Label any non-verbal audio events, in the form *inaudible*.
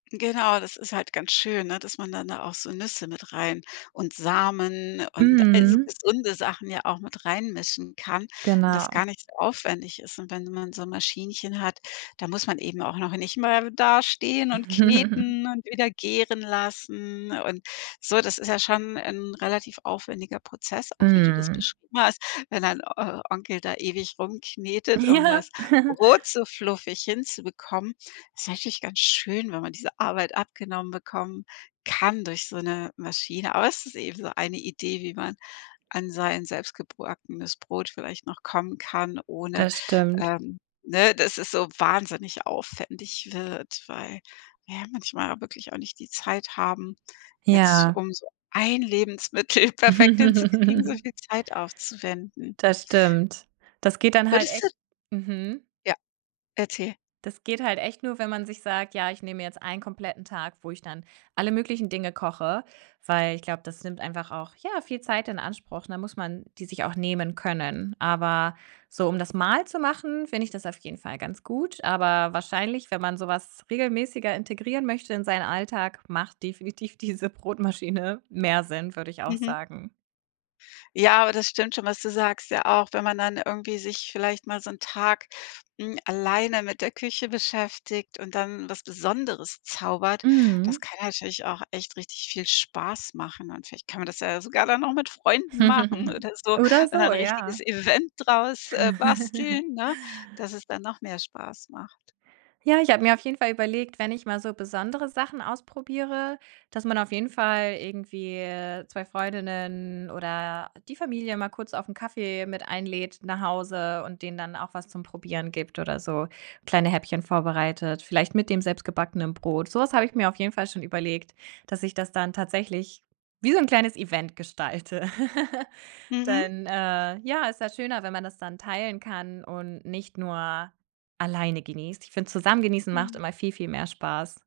Genau, das ist halt ganz schön, ne, dass man dann da auch so Nüsse mit rein und Samen und all so Mhm. gesunde Sachen ja auch mit reinmischen kann und das Genau. gar nicht so aufwendig ist und wenn man so 'n Maschinchen hat, da muss man eben auch noch nicht mehr da stehen und *chuckles* kneten und wieder gären lassen und so. Das ist ja schon 'n relativ aufwendiger Prozess, auch wie du das Mhm. beschrieben hast, wenn dein O Onkel da ewig rumknetet, um Ja. das *chuckles* Brot so fluffig hinzubekommen ist eigentlich ganz schön, wenn man diese Arbeit abgenommen bekommen kann durch so 'ne Maschine. Aber es ist eben so eine Idee, wie man an sein selbstgebackenes Brot vielleicht noch kommen kann, ohne, Das stimmt. ähm, ne, dass es so wahnsinnig aufwendig wird, weil wir ja manchmal wirklich auch nicht die Zeit haben, jetzt Ja. um so 1 Lebensmittel perfekt hinzukriegen, so *chuckles* viel Zeit aufzuwenden. Das stimmt. Das geht dann halt Würdest du echt mhm. Ja, erzähl. Das geht halt echt nur, wenn man sich sagt: „Ja, ich nehme mir jetzt einen kompletten Tag, wo ich dann alle möglichen Dinge koche." Weil ich glaube, das nimmt einfach auch, ja, viel Zeit in Anspruch, ne, dann muss man die sich auch nehmen können. Aber so, um das mal zu machen, finde ich das auf jeden Fall ganz gut, aber wahrscheinlich, wenn man so was regelmäßiger integrieren möchte in seinen Alltag, macht definitiv diese Brotmaschine mehr Sinn, würde ich auch Mhm. sagen. Ja, aber das stimmt schon, was du sagst, ja, auch wenn man dann irgendwie sich vielleicht mal so 'n Tag, hm, alleine mit der Küche beschäftigt und dann was Besonderes zaubert. Das Mhm. kann natürlich auch echt richtig viel Spaß machen und vielleicht kann man das ja sogar dann noch mit Freunden machen *chuckles* oder so Oder und so, ein ja. richtiges Event draus, äh, *chuckles* basteln, ne, dass es dann noch mehr Spaß macht. Ja, ich habe mir auf jeden Fall überlegt, wenn ich mal so besondere Sachen ausprobiere, dass man auf jeden Fall irgendwie, äh, 2 Freundinnen oder die Familie mal kurz auf 'n Kaffee mit einlädt nach Hause und denen dann auch was zum Probieren gibt oder so kleine Häppchen vorbereitet, vielleicht mit dem selbstgebackenen Brot. So was habe ich mir auf jeden Fall schon überlegt, dass ich das dann tatsächlich wie so 'n kleines Event gestalte, *chuckles* Mhm. denn, äh, ja, ist ja schöner, wenn man das dann teilen kann und nicht nur alleine genießt. Ich finde, zusammen genießen macht Mhm. immer viel, viel mehr Spaß.